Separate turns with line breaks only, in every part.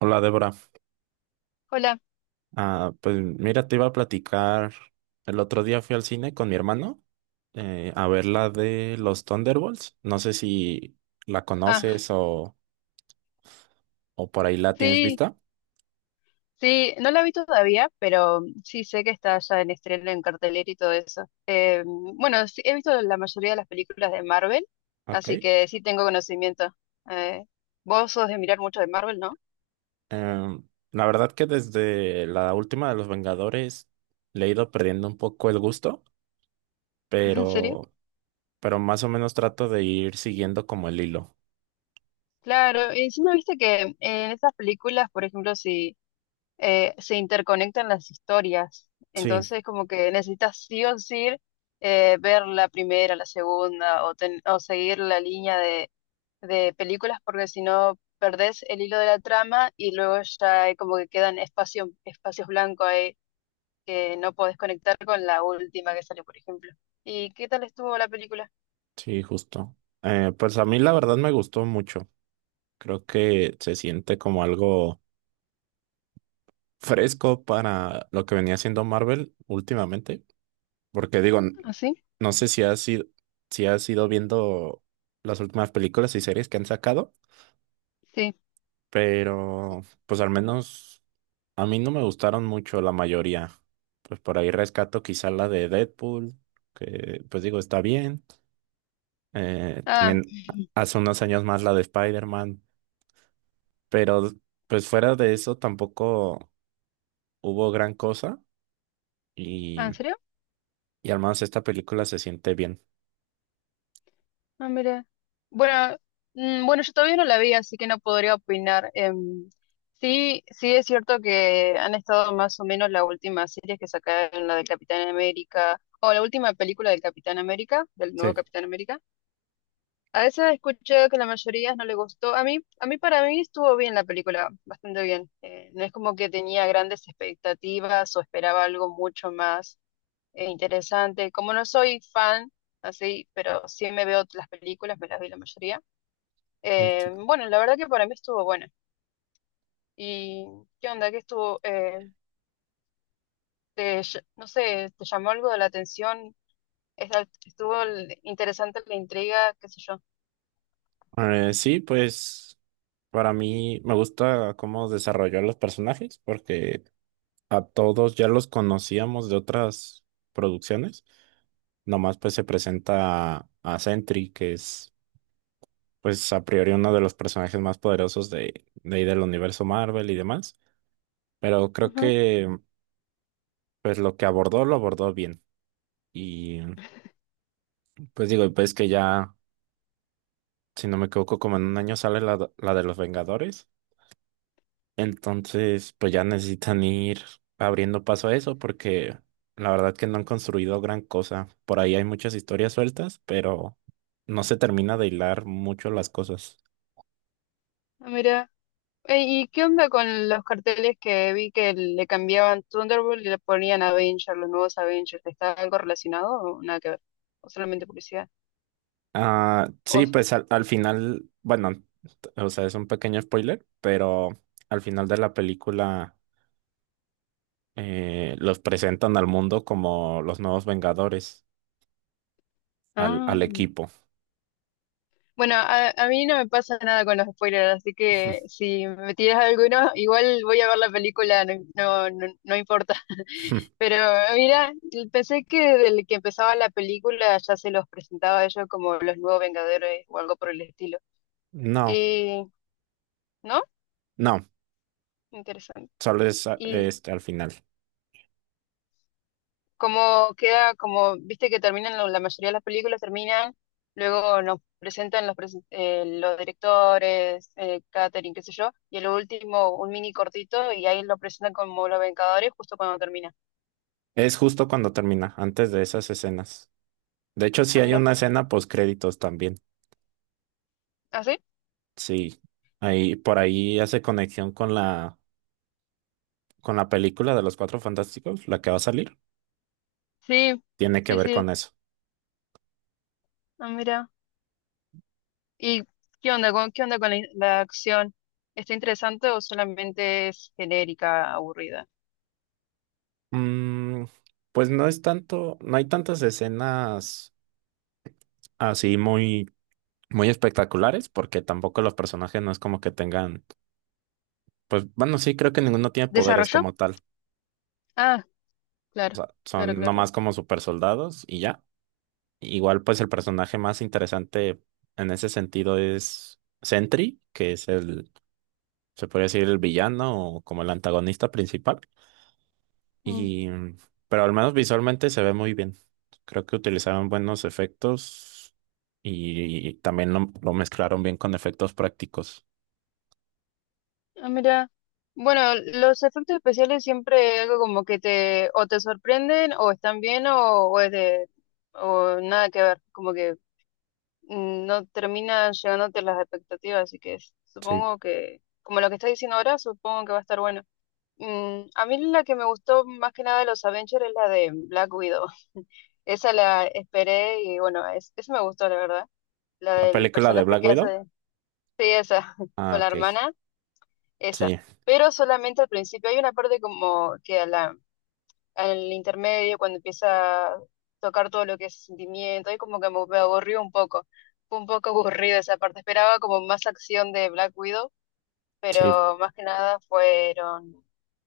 Hola Débora.
Hola.
Pues mira, te iba a platicar, el otro día fui al cine con mi hermano a ver la de los Thunderbolts, no sé si la
Ah,
conoces o por ahí la tienes
sí,
vista.
sí, no la vi todavía, pero sí sé que está ya en estreno, en cartelera y todo eso. Bueno, sí, he visto la mayoría de las películas de Marvel,
Ok.
así que sí tengo conocimiento. Eh, vos sos de mirar mucho de Marvel, ¿no?
Em, la verdad que desde la última de los Vengadores le he ido perdiendo un poco el gusto,
¿En serio?
pero, pero más o menos trato de ir siguiendo como el hilo.
Claro, y encima viste que en esas películas, por ejemplo, si se interconectan las historias.
Sí,
Entonces, como que necesitas sí o sí ver la primera, la segunda, o seguir la línea de películas, porque si no, perdés el hilo de la trama y luego ya hay como que quedan espacios blancos ahí que no podés conectar con la última que sale, por ejemplo. ¿Y qué tal estuvo la película?
sí, justo. Pues a mí la verdad me gustó mucho, creo que se siente como algo fresco para lo que venía haciendo Marvel últimamente, porque digo,
¿Ah, sí?
no sé si has ido, si has ido viendo las últimas películas y series que han sacado,
Sí.
pero pues al menos a mí no me gustaron mucho la mayoría. Pues por ahí rescato quizá la de Deadpool, que pues digo, está bien.
Ah,
También hace unos años más la de Spider-Man, pero pues fuera de eso tampoco hubo gran cosa. Y
¿en serio?
Y hermanos, esta película se siente bien.
Ah, mira. Bueno, bueno, yo todavía no la vi, así que no podría opinar. Sí, sí es cierto que han estado más o menos las últimas series que sacaron, la del Capitán América, o la última película del Capitán América, del nuevo
Sí.
Capitán América. A esa he escuchado que la mayoría no le gustó. A mí, para mí estuvo bien la película, bastante bien. No es como que tenía grandes expectativas o esperaba algo mucho más. Interesante. Como no soy fan, así, pero sí me veo las películas, me las vi la mayoría.
Mm, sí.
Bueno, la verdad que para mí estuvo buena. ¿Y qué onda? ¿Qué estuvo? No sé, ¿te llamó algo de la atención? ¿Estuvo interesante la intriga? ¿Qué sé yo?
Sí, pues para mí me gusta cómo desarrolló a los personajes porque a todos ya los conocíamos de otras producciones. Nomás pues se presenta a Sentry, que es pues a priori uno de los personajes más poderosos de ahí del universo Marvel y demás. Pero creo
Ajá.
que pues lo que abordó lo abordó bien. Y pues digo, pues que ya, si no me equivoco, como en un año sale la de los Vengadores. Entonces, pues ya necesitan ir abriendo paso a eso porque la verdad que no han construido gran cosa. Por ahí hay muchas historias sueltas, pero no se termina de hilar mucho las cosas.
Ah, mira. ¿Y qué onda con los carteles que vi que le cambiaban Thunderbolt y le ponían Avengers, los nuevos Avengers? ¿Está algo relacionado o nada que ver? ¿O solamente publicidad?
Ah,
¿O-
sí, pues al final, bueno, o sea, es un pequeño spoiler, pero al final de la película los presentan al mundo como los nuevos Vengadores,
Ah.
al equipo.
Bueno, a mí no me pasa nada con los spoilers, así que si me tiras alguno, igual voy a ver la película, no, no, no, no importa. Pero mira, pensé que desde que empezaba la película ya se los presentaba a ellos como los nuevos Vengadores o algo por el estilo.
No,
Y, ¿no?
no,
Interesante.
solo es
Y
este, al final.
como queda, como viste que terminan, la mayoría de las películas terminan, luego nos presentan los directores, catering, qué sé yo, y el último, un mini cortito, y ahí lo presentan como Los Vengadores justo cuando termina.
Es justo cuando termina, antes de esas escenas. De hecho,
Ah,
sí hay
mira,
una escena post créditos también.
¿ah, sí?
Sí. Ahí, por ahí hace conexión con con la película de los Cuatro Fantásticos, la que va a salir.
Sí,
Tiene que
sí,
ver
sí,
con eso.
ah, mira. ¿Y qué onda con la acción? ¿Está interesante o solamente es genérica, aburrida?
Mm, pues no es tanto, no hay tantas escenas así muy, muy espectaculares, porque tampoco los personajes no es como que tengan, pues bueno, sí, creo que ninguno tiene poderes
¿Desarrolló?
como tal.
Ah,
O
claro,
sea,
claro,
son
claro.
nomás como super soldados y ya. Igual, pues el personaje más interesante en ese sentido es Sentry, que es el, se podría decir, el villano o como el antagonista principal. Y, mm, pero al menos visualmente se ve muy bien. Creo que utilizaron buenos efectos y, también lo mezclaron bien con efectos prácticos.
Ah, mira, bueno, los efectos especiales siempre es algo como que te o te sorprenden o están bien o es de o nada que ver, como que no terminan llegándote las expectativas, así que
Sí.
supongo que como lo que estás diciendo ahora, supongo que va a estar bueno. A mí la que me gustó más que nada de los Avengers es la de Black Widow. Esa la esperé y bueno, esa me gustó, la verdad. La
La
del
película de
personaje
Black
que
Widow.
hace, sí, esa,
Ah,
con la
ok.
hermana. Esa.
Sí,
Pero solamente al principio. Hay una parte como que al intermedio, cuando empieza a tocar todo lo que es sentimiento, ahí como que me aburrió un poco. Fue un poco aburrida esa parte. Esperaba como más acción de Black Widow,
sí.
pero más que nada fueron,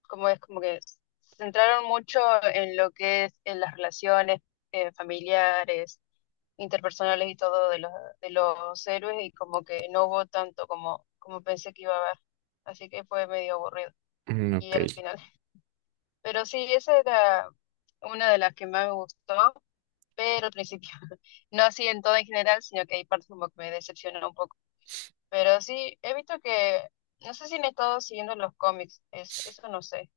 como es como que se centraron mucho en lo que es en las relaciones familiares, interpersonales y todo de los, héroes y como que no hubo tanto como, como pensé que iba a haber. Así que fue medio aburrido
Mm,
y
ok.
al final. Pero sí, esa era una de las que más me gustó, pero al principio. No así en todo en general, sino que hay partes como que me decepcionó un poco. Pero sí, he visto que, no sé si han estado siguiendo los cómics, es, eso no sé.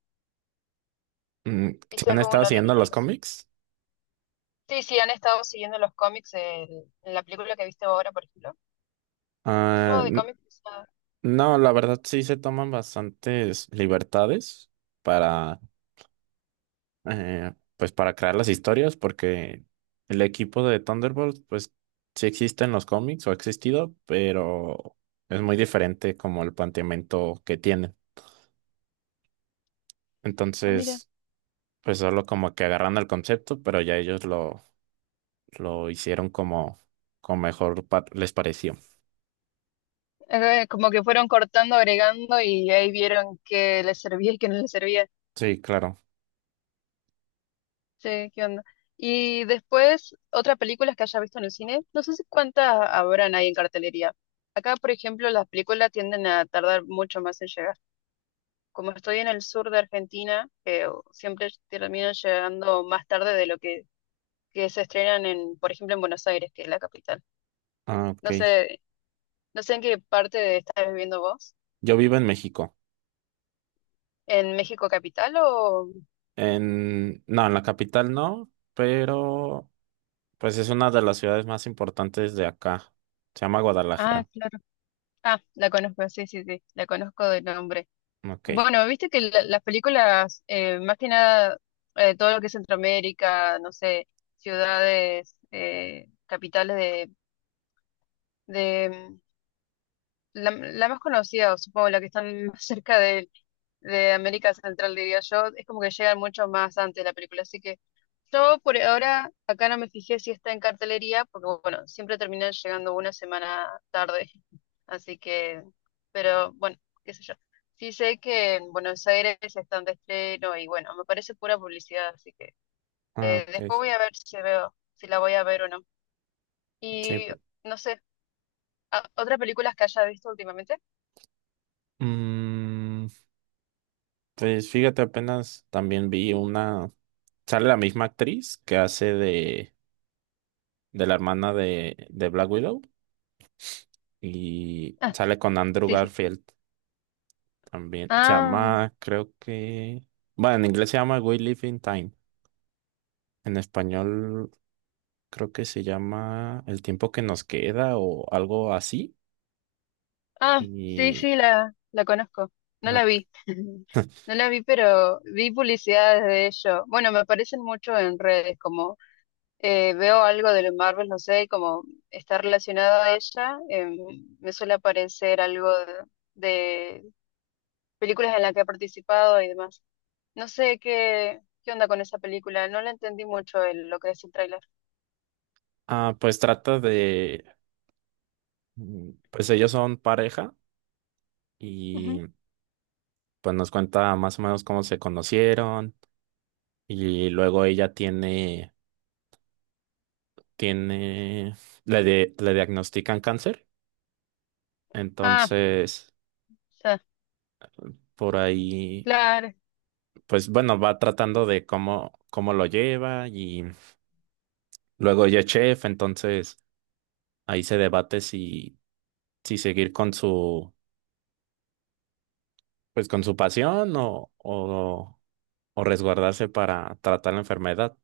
Mm, ¿sí?
¿Viste
¿Han estado
alguno?
siguiendo los cómics?
Sí, sí, han estado siguiendo los cómics en la película que viste ahora, por ejemplo. Yo
Ah,
de cómics... Ah.
no, la verdad sí se toman bastantes libertades para, eh, pues para crear las historias, porque el equipo de Thunderbolts, pues sí existe en los cómics o ha existido, pero es muy diferente como el planteamiento que tienen.
Ah, mira,
Entonces, pues solo como que agarran el concepto, pero ya ellos lo hicieron como, como mejor les pareció.
Como que fueron cortando, agregando y ahí vieron que les servía y que no les servía.
Sí, claro.
Sí, ¿qué onda? Y después, otras películas que haya visto en el cine, no sé si cuántas habrán ahí en cartelería. Acá, por ejemplo, las películas tienden a tardar mucho más en llegar. Como estoy en el sur de Argentina, que siempre terminan llegando más tarde de lo que se estrenan en, por ejemplo, en Buenos Aires, que es la capital.
Ah, ok.
No sé, no sé en qué parte estás viviendo vos.
Yo vivo en México.
¿En México capital o...?
En, no, en la capital no, pero pues es una de las ciudades más importantes de acá. Se llama
Ah,
Guadalajara.
claro. Ah, la conozco, sí, sí, sí, la conozco de nombre.
Ok.
Bueno, viste que las películas, más que nada, todo lo que es Centroamérica, no sé, ciudades, capitales de la más conocida, o supongo la que están más cerca de América Central, diría yo, es como que llegan mucho más antes la película. Así que yo por ahora acá no me fijé si está en cartelería, porque bueno, siempre terminan llegando una semana tarde. Así que, pero bueno, qué sé yo. Sí sé que en Buenos Aires están de estreno y bueno, me parece pura publicidad, así que
Ah, ok.
después voy a ver si veo, si la voy a ver o no.
Sí.
Y no sé, ¿otras películas que haya visto últimamente?
Mm, pues fíjate, apenas también vi una. Sale la misma actriz que hace de la hermana de Black Widow. Y
Ah,
sale con Andrew
sí, sí.
Garfield también. Se
Ah.
llama, creo que. Bueno, en inglés se llama We Live in Time. En español creo que se llama El tiempo que nos queda o algo así.
Ah, sí,
Y.
sí, la conozco. No la
Ok.
vi. No la vi, pero vi publicidades de ello. Bueno, me aparecen mucho en redes, como veo algo de los Marvel, no sé, y como está relacionado a ella, me suele aparecer algo de películas en las que ha participado y demás. No sé qué onda con esa película, no la entendí mucho lo que es el tráiler.
Ah, pues trata de, pues ellos son pareja
Ujú.
y pues nos cuenta más o menos cómo se conocieron y luego ella tiene, le diagnostican cáncer,
Ah,
entonces
ya,
por ahí,
claro.
pues bueno, va tratando de cómo, cómo lo lleva y luego ella es chef, entonces ahí se debate si, si seguir con su, pues con su pasión o resguardarse para tratar la enfermedad.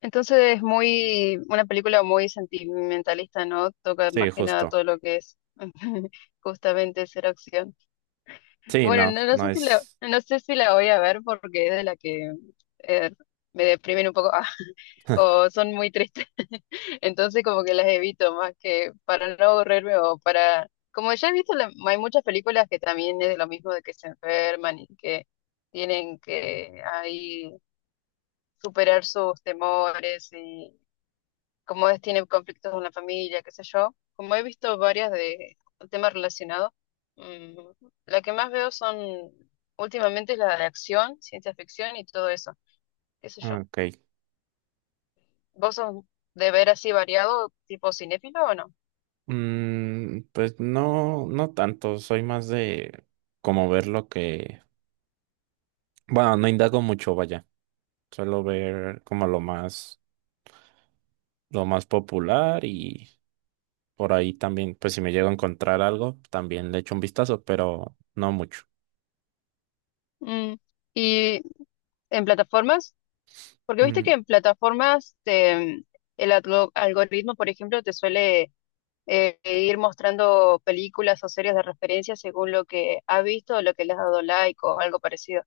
Entonces una película muy sentimentalista, ¿no? Toca más
Sí,
que nada
justo.
todo lo que es justamente ser acción.
Sí,
Bueno,
no,
no, no sé
no
si la,
es.
no sé si la voy a ver porque es de la que eh, me deprimen un poco, ah, o son muy tristes. Entonces como que las evito más que para no aburrirme o para... Como ya he visto, hay muchas películas que también es de lo mismo, de que se enferman y que tienen que ahí superar sus temores como es, tiene conflictos con la familia, qué sé yo. Como he visto varias de un tema relacionado, mm, la que más veo son últimamente es la de acción, ciencia ficción y todo eso, qué sé yo.
Ok.
¿Vos sos de ver así variado, tipo cinéfilo o no?
Pues no, no tanto. Soy más de como ver lo que. Bueno, no indago mucho, vaya. Suelo ver como lo más popular y por ahí también, pues si me llego a encontrar algo, también le echo un vistazo, pero no mucho.
Mm, ¿Y en plataformas? Porque viste que
Mm,
en plataformas el algoritmo, por ejemplo, te suele ir mostrando películas o series de referencia según lo que ha visto o lo que le has dado like o algo parecido.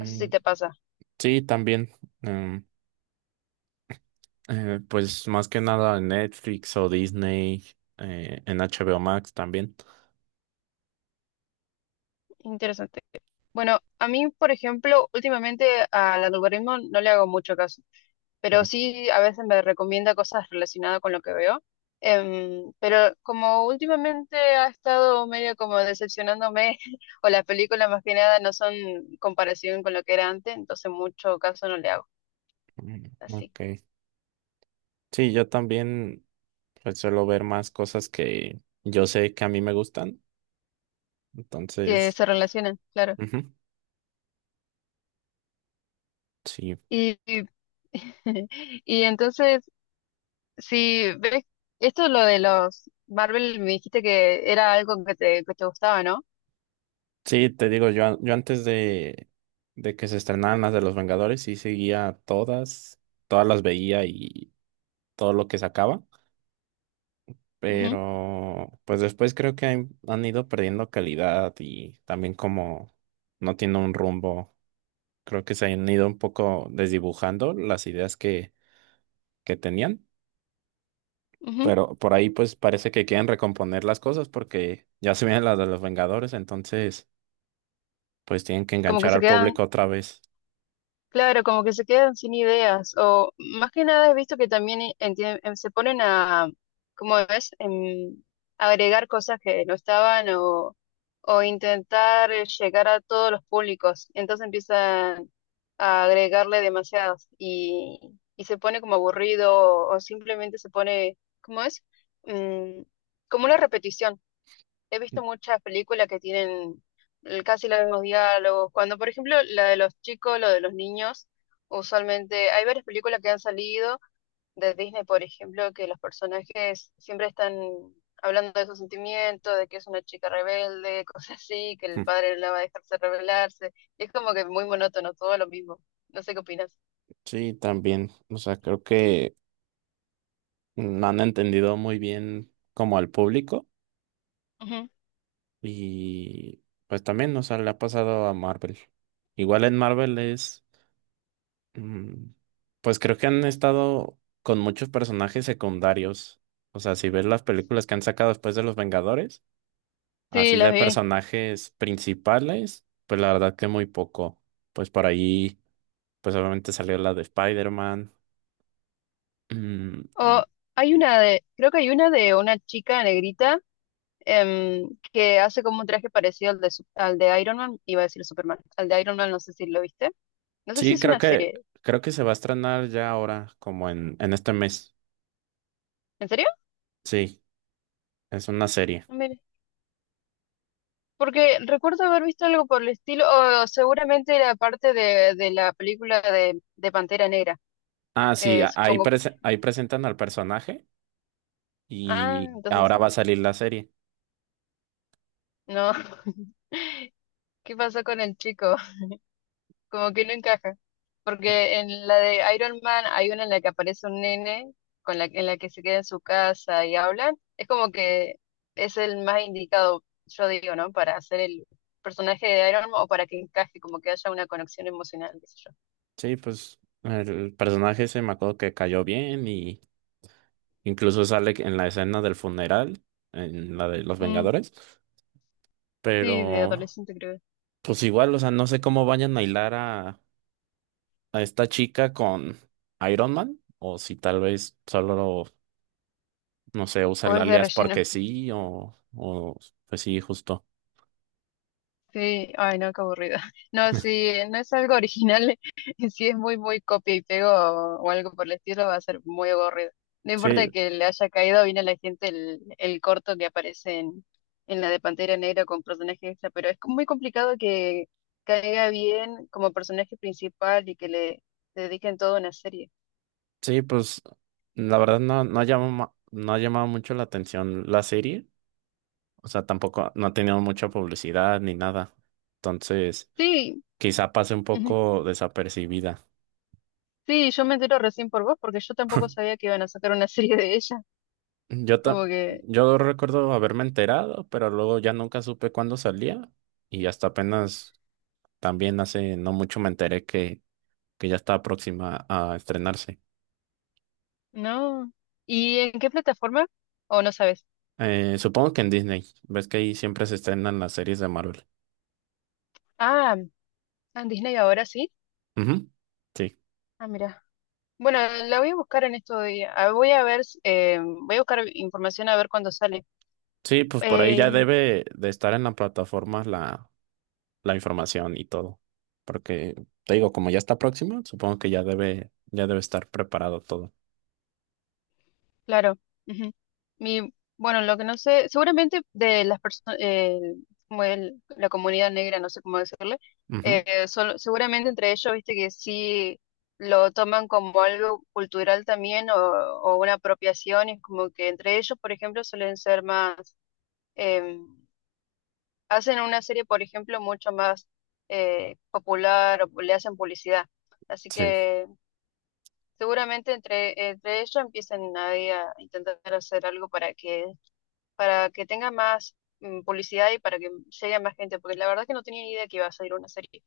No sé si te pasa.
sí, también. em, pues más que nada en Netflix o Disney, en HBO Max también.
Interesante. Bueno, a mí, por ejemplo, últimamente al algoritmo no le hago mucho caso, pero sí a veces me recomienda cosas relacionadas con lo que veo. Pero como últimamente ha estado medio como decepcionándome, o las películas más que nada no son comparación con lo que era antes, entonces mucho caso no le hago.
Mm,
Así
ok. Sí, yo también pues, suelo ver más cosas que yo sé que a mí me gustan.
que
Entonces,
se relacionan, claro.
ujú, sí.
Y, y entonces sí, ves, esto lo de los Marvel me dijiste que era algo que te gustaba, ¿no?
Sí, te digo, yo, yo antes de que se estrenaran las de los Vengadores, sí seguía todas, todas las veía y todo lo que sacaba.
Ujú,
Pero pues después creo que han, han ido perdiendo calidad y también como no tiene un rumbo, creo que se han ido un poco desdibujando las ideas que tenían.
ujú.
Pero por ahí pues parece que quieren recomponer las cosas porque ya se vienen las de los Vengadores, entonces pues tienen que
Como que
enganchar
se
al
quedan
público otra vez.
Claro, como que se quedan sin ideas. O más que nada he visto que también se ponen a, como ves, agregar cosas que no estaban o intentar llegar a todos los públicos. Entonces empiezan a agregarle demasiadas y se pone como aburrido o, simplemente se pone, ¿cómo es? Mm, como una repetición. He visto muchas películas que tienen casi los mismos diálogos. Cuando, por ejemplo, la de los chicos, lo de los niños, usualmente hay varias películas que han salido de Disney, por ejemplo, que los personajes siempre están hablando de sus sentimientos, de que es una chica rebelde, cosas así, que el
Ujú.
padre no la va a dejarse rebelarse. Y es como que muy monótono, todo lo mismo. No sé qué opinas.
Sí, también. O sea, creo que no han entendido muy bien como al público
Ujú.
y pues también, o sea, le ha pasado a Marvel. Igual en Marvel es, mm, pues creo que han estado con muchos personajes secundarios. O sea, si ves las películas que han sacado después de los Vengadores.
Sí,
Así
las
de
vi.
personajes principales, pues la verdad que muy poco. Pues por ahí, pues obviamente salió la de Spider-Man.
O
Mm,
hay una de, creo que hay una de una chica negrita. Que hace como un traje parecido al de Iron Man, iba a decir Superman, al de Iron Man, no sé si lo viste, no sé si
sí,
es una serie,
creo que se va a estrenar ya ahora, como en este mes.
¿en serio?
Sí, es una serie.
Ah, mire. Porque recuerdo haber visto algo por el estilo, o seguramente era parte de la película de Pantera Negra,
Ah, sí, ahí,
supongo.
ahí presentan al personaje
Ah,
y
entonces
ahora
sí.
va a salir la serie.
No, ¿qué pasó con el chico? Como que no encaja. Porque en la de Iron Man hay una en la que aparece un nene con la, en la que se queda en su casa y hablan. Es como que es el más indicado, yo digo, ¿no? Para hacer el personaje de Iron Man o para que encaje, como que haya una conexión emocional, qué sé yo.
Sí, pues el personaje se me acuerdo que cayó bien y incluso sale en la escena del funeral, en la de Los
Mm,
Vengadores.
sí, de
Pero,
adolescente creo.
pues igual, o sea, no sé cómo vayan a hilar a esta chica con Iron Man. O si tal vez solo, no sé, usa
O
el
es de
alias
relleno.
porque sí, o pues sí, justo.
Sí, ay no, qué aburrido. No, si no es algo original, si es muy, muy copia y pego o algo por el estilo, va a ser muy aburrido. No
Sí,
importa que le haya caído bien a la gente el corto que aparece en la de Pantera Negra con personaje extra, pero es como muy complicado que caiga bien como personaje principal y que le dediquen toda una serie.
sí, pues la verdad no, no ha llamado, no ha llamado mucho la atención la serie. O sea, tampoco no ha tenido mucha publicidad ni nada. Entonces,
Sí,
quizá pase un
ujú.
poco desapercibida.
Sí, yo me entero recién por vos porque yo tampoco sabía que iban a sacar una serie de ella.
Yo,
Como que
yo recuerdo haberme enterado, pero luego ya nunca supe cuándo salía y hasta apenas también hace no mucho me enteré que ya está próxima a estrenarse.
no. ¿Y en qué plataforma? ¿O no sabes?
Supongo que en Disney, ves que ahí siempre se estrenan las series de Marvel.
Ah, en Disney ahora sí.
Ujú, sí,
Ah, mira. Bueno, la voy a buscar en estos días. Ah, voy a ver, voy a buscar información a ver cuándo sale.
sí, pues por ahí ya
Eh,
debe de estar en la plataforma la información y todo, porque te digo, como ya está próxima, supongo que ya debe estar preparado todo.
Claro. Ujú. Bueno, lo que no sé, seguramente de las personas, como la comunidad negra, no sé cómo decirle,
Ujú,
seguramente entre ellos, viste que sí lo toman como algo cultural también o una apropiación, y como que entre ellos, por ejemplo, suelen ser más, eh, hacen una serie, por ejemplo, mucho más popular o le hacen publicidad. Así
sí,
que seguramente entre ellos empiezan ahí a intentar hacer algo para que tenga más publicidad y para que llegue a más gente, porque la verdad que no tenía ni idea que iba a salir una serie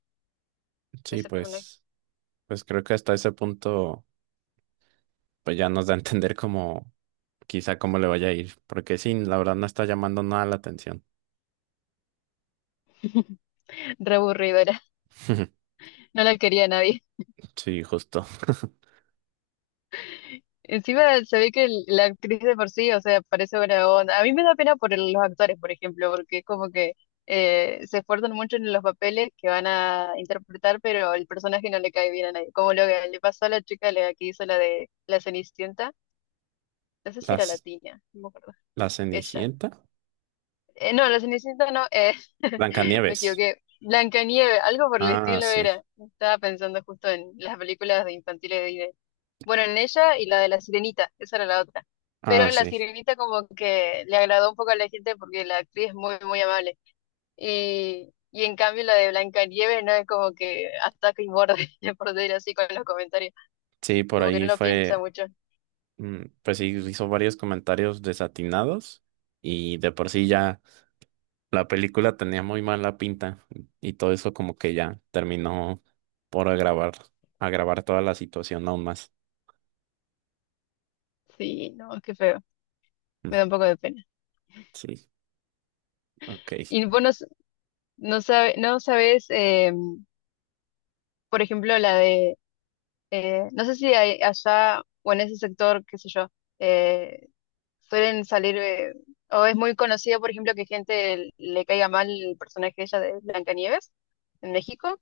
de
sí,
ese personaje.
pues. Pues creo que hasta ese punto, pues ya nos da a entender como quizá cómo le vaya a ir, porque sí, la verdad no está llamando nada la atención.
Re aburrido era, no la quería nadie.
Sí, justo.
Encima se ve que la actriz de por sí, o sea, parece buena onda. A mí me da pena por los actores, por ejemplo, porque es como que se esfuerzan mucho en los papeles que van a interpretar, pero el personaje no le cae bien a nadie. Como lo que le pasó a la chica la que hizo la de la Cenicienta, no sé si era
Las,
latina, no me acuerdo.
la
Ella.
Cenicienta.
No, la Cenicienta no, me
Blancanieves.
equivoqué. Blancanieves, algo por el
Ah,
estilo
sí.
era. Estaba pensando justo en las películas de infantiles de Disney. Bueno, en ella y la de la Sirenita, esa era la otra.
Ah,
Pero la
sí.
Sirenita como que le agradó un poco a la gente porque la actriz es muy, muy amable. Y en cambio la de Blancanieves no es como que ataca y morde, por decir así, con los comentarios.
Sí, por
Como que no
ahí
lo piensa
fue,
mucho.
pues sí, hizo varios comentarios desatinados y de por sí ya la película tenía muy mala pinta y todo eso como que ya terminó por agravar, agravar toda la situación aún más.
Sí, no, qué feo. Me
Mm,
da un poco de pena.
sí. Ok. es
Y vos no, no sabes por ejemplo, la de, no sé si hay allá o en ese sector, qué sé yo, eh, suelen salir, o es muy conocido, por ejemplo, que gente le caiga mal el personaje de ella de Blancanieves en México.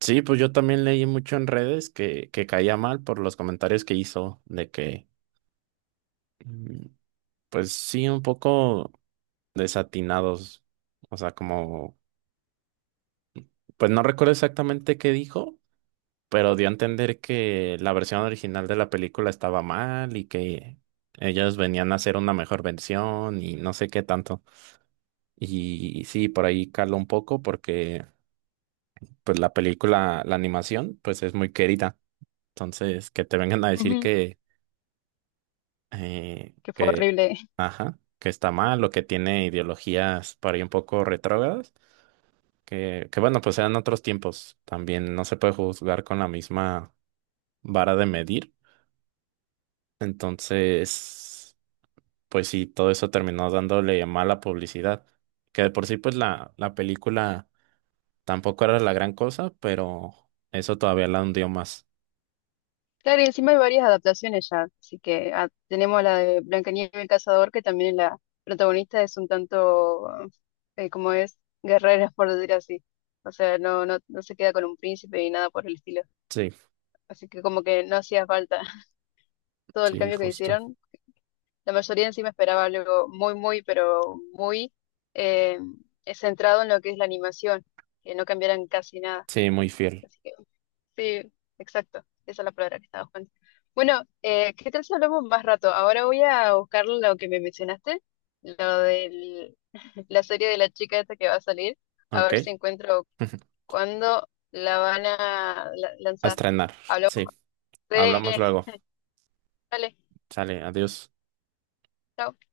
Sí, pues yo también leí mucho en redes que caía mal por los comentarios que hizo, de que, mm, pues sí, un poco desatinados. O sea, como, pues no recuerdo exactamente qué dijo, pero dio a entender que la versión original de la película estaba mal y que ellos venían a hacer una mejor versión y no sé qué tanto. Y sí, por ahí caló un poco porque, pues la película, la animación, pues es muy querida. Entonces, que te vengan a decir
Ujú.
que, eh,
Que fue
que,
horrible.
ajá, que está mal o que tiene ideologías por ahí un poco retrógradas, que bueno, pues eran otros tiempos. También no se puede juzgar con la misma vara de medir. Entonces, pues sí, todo eso terminó dándole mala publicidad. Que de por sí, pues la película tampoco era la gran cosa, pero eso todavía la hundió más.
Claro, y encima hay varias adaptaciones ya, así que ah, tenemos la de Blancanieves el cazador, que también la protagonista es un tanto, como es, guerrera, por decir así. O sea, no, no, no se queda con un príncipe ni nada por el estilo.
Sí,
Así que como que no hacía falta todo el
sí,
cambio que
justo.
hicieron. La mayoría en sí me esperaba algo muy, muy, pero muy eh, centrado en lo que es la animación, que no cambiaran casi nada.
Sí, muy fiel.
Así que sí, exacto, esa es la palabra que estaba buscando. Bueno, ¿qué tal si hablamos más rato? Ahora voy a buscar lo que me mencionaste, lo de la serie de la chica esta que va a salir, a
Ok.
ver si encuentro cuándo la van a
A
lanzar.
estrenar.
Hablamos más
Sí.
de...
Hablamos luego.
Dale,
Sale, adiós.
chao.